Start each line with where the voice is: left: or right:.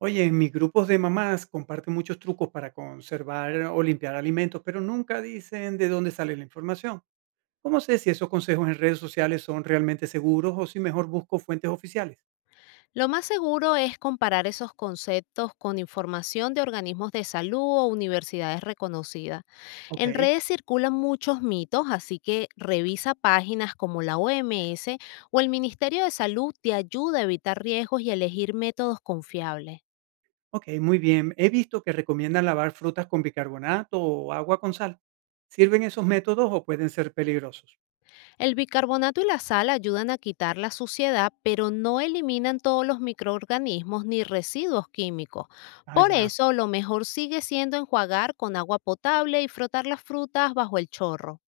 right: Oye, en mis grupos de mamás comparten muchos trucos para conservar o limpiar alimentos, pero nunca dicen de dónde sale la información. ¿Cómo sé si esos consejos en redes sociales son realmente seguros o si mejor busco fuentes oficiales?
left: Lo más seguro es comparar esos conceptos con información de organismos de salud o universidades reconocidas.
right: Ok,
left: En redes circulan muchos mitos, así que revisa páginas como la OMS o el Ministerio de Salud te ayuda a evitar riesgos y elegir métodos confiables.
right: ok, muy bien. He visto que recomiendan lavar frutas con bicarbonato o agua con sal. ¿Sirven esos métodos o pueden ser peligrosos?
left: El bicarbonato y la sal ayudan a quitar la suciedad, pero no eliminan todos los microorganismos ni residuos químicos.
right: Ah,
left: Por
right: ya.
left: eso, lo mejor sigue siendo enjuagar con agua potable y frotar las frutas bajo el chorro.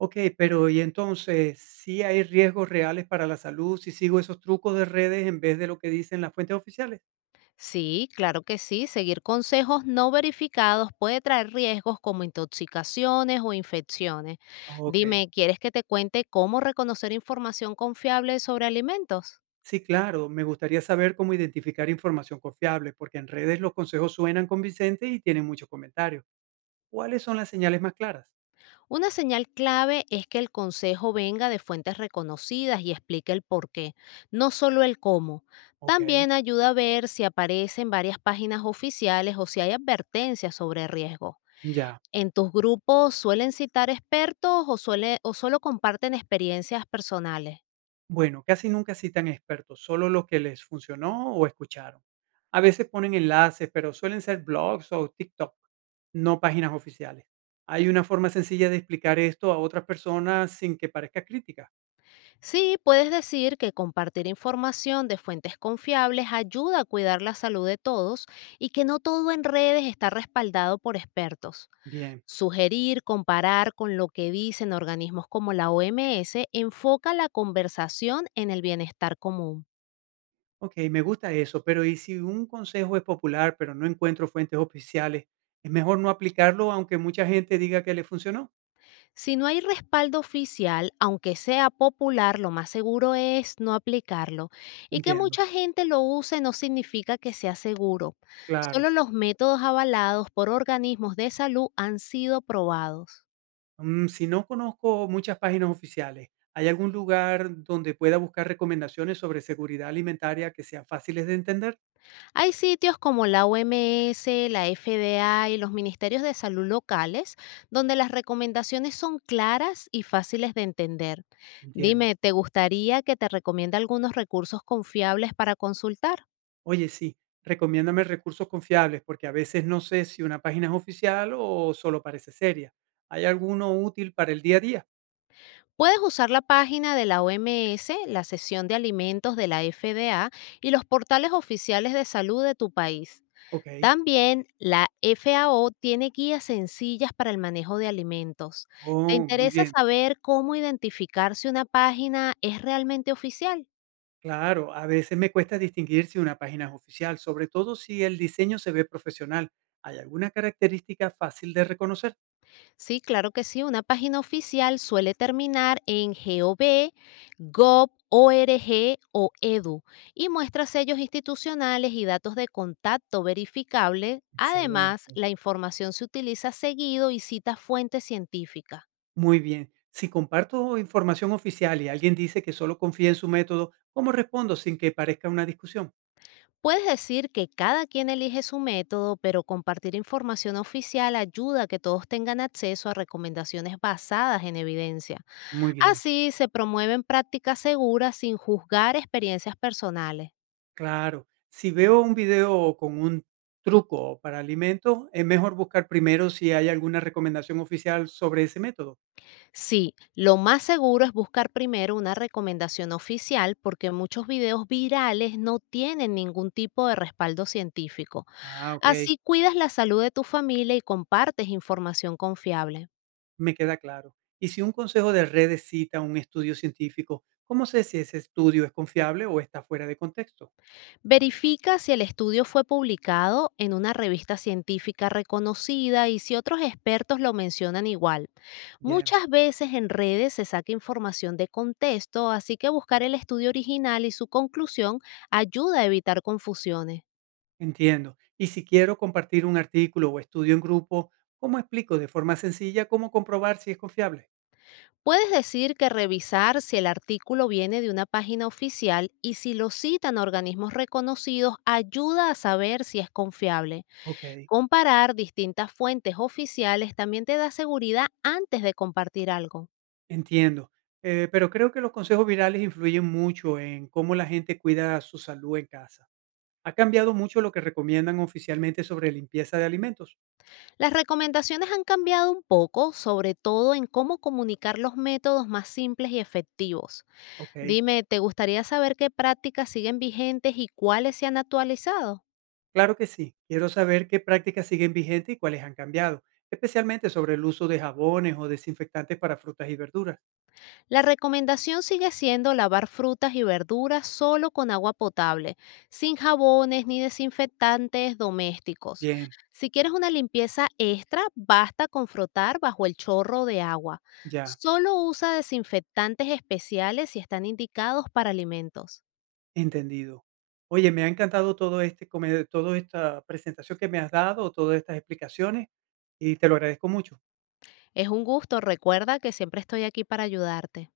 right: Ok, pero ¿y entonces si hay riesgos reales para la salud si sigo esos trucos de redes en vez de lo que dicen las fuentes oficiales?
left: Sí, claro que sí. Seguir consejos no verificados puede traer riesgos como intoxicaciones o infecciones.
right: Ok.
left: Dime, ¿quieres que te cuente cómo reconocer información confiable sobre alimentos?
right: Sí, claro, me gustaría saber cómo identificar información confiable, porque en redes los consejos suenan convincentes y tienen muchos comentarios. ¿Cuáles son las señales más claras?
left: Una señal clave es que el consejo venga de fuentes reconocidas y explique el por qué, no solo el cómo.
right: Ok,
left: También ayuda a ver si aparecen varias páginas oficiales o si hay advertencias sobre riesgo.
right: ya.
left: ¿En tus grupos suelen citar expertos o, solo comparten experiencias personales?
right: Bueno, casi nunca citan expertos, solo lo que les funcionó o escucharon. A veces ponen enlaces, pero suelen ser blogs o TikTok, no páginas oficiales. ¿Hay una forma sencilla de explicar esto a otras personas sin que parezca crítica?
left: Sí, puedes decir que compartir información de fuentes confiables ayuda a cuidar la salud de todos y que no todo en redes está respaldado por expertos.
right: Bien.
left: Sugerir, comparar con lo que dicen organismos como la OMS enfoca la conversación en el bienestar común.
right: Okey, me gusta eso, pero ¿y si un consejo es popular, pero no encuentro fuentes oficiales, es mejor no aplicarlo aunque mucha gente diga que le funcionó?
left: Si no hay respaldo oficial, aunque sea popular, lo más seguro es no aplicarlo. Y que
right: Entiendo,
left: mucha gente lo use no significa que sea seguro.
right: claro.
left: Solo los métodos avalados por organismos de salud han sido probados.
right: Mm, si no conozco muchas páginas oficiales, ¿hay algún lugar donde pueda buscar recomendaciones sobre seguridad alimentaria que sean fáciles de entender?
left: Hay sitios como la OMS, la FDA y los ministerios de salud locales donde las recomendaciones son claras y fáciles de entender.
right: Entiendo.
left: Dime, ¿te gustaría que te recomiende algunos recursos confiables para consultar?
right: Oye, sí, recomiéndame recursos confiables, porque a veces no sé si una página es oficial o solo parece seria. ¿Hay alguno útil para el día a día?
left: Puedes usar la página de la OMS, la sesión de alimentos de la FDA y los portales oficiales de salud de tu país.
right: Okey.
left: También la FAO tiene guías sencillas para el manejo de alimentos. ¿Te
right: Oh, muy
left: interesa
right: bien.
left: saber cómo identificar si una página es realmente oficial?
right: Claro, a veces me cuesta distinguir si una página es oficial, sobre todo si el diseño se ve profesional. ¿Hay alguna característica fácil de reconocer?
left: Sí, claro que sí. Una página oficial suele terminar en gov, org o edu y muestra sellos institucionales y datos de contacto verificables. Además,
right: Excelente.
left: la información se utiliza seguido y cita fuentes científicas.
right: Muy bien. Si comparto información oficial y alguien dice que solo confía en su método, ¿cómo respondo sin que parezca una discusión?
left: Puedes decir que cada quien elige su método, pero compartir información oficial ayuda a que todos tengan acceso a recomendaciones basadas en evidencia.
right: Muy bien.
left: Así se promueven prácticas seguras sin juzgar experiencias personales.
right: Claro. Si veo un video con un truco para alimentos, es mejor buscar primero si hay alguna recomendación oficial sobre ese método.
left: Sí, lo más seguro es buscar primero una recomendación oficial porque muchos videos virales no tienen ningún tipo de respaldo científico.
right: Ah, ok.
left: Así cuidas la salud de tu familia y compartes información confiable.
right: Me queda claro. Y si un consejo de redes cita un estudio científico, ¿cómo sé si ese estudio es confiable o está fuera de contexto?
left: Verifica si el estudio fue publicado en una revista científica reconocida y si otros expertos lo mencionan igual.
right: Bien,
left: Muchas veces en redes se saca información de contexto, así que buscar el estudio original y su conclusión ayuda a evitar confusiones.
right: entiendo. Y si quiero compartir un artículo o estudio en grupo, ¿cómo explico de forma sencilla cómo comprobar si es confiable?
left: Puedes decir que revisar si el artículo viene de una página oficial y si lo citan organismos reconocidos ayuda a saber si es confiable.
right: Ok,
left: Comparar distintas fuentes oficiales también te da seguridad antes de compartir algo.
right: entiendo. Pero creo que los consejos virales influyen mucho en cómo la gente cuida su salud en casa. Ha cambiado mucho lo que recomiendan oficialmente sobre limpieza de alimentos.
left: Las recomendaciones han cambiado un poco, sobre todo en cómo comunicar los métodos más simples y efectivos.
right: Ok.
left: Dime, ¿te gustaría saber qué prácticas siguen vigentes y cuáles se han actualizado?
right: Claro que sí. Quiero saber qué prácticas siguen vigentes y cuáles han cambiado, especialmente sobre el uso de jabones o desinfectantes para frutas y verduras.
left: La recomendación sigue siendo lavar frutas y verduras solo con agua potable, sin jabones ni desinfectantes domésticos.
right: Bien,
left: Si quieres una limpieza extra, basta con frotar bajo el chorro de agua.
right: ya,
left: Solo usa desinfectantes especiales si están indicados para alimentos.
right: entendido. Oye, me ha encantado todo este, toda esta presentación que me has dado, todas estas explicaciones, y te lo agradezco mucho.
left: Es un gusto, recuerda que siempre estoy aquí para ayudarte.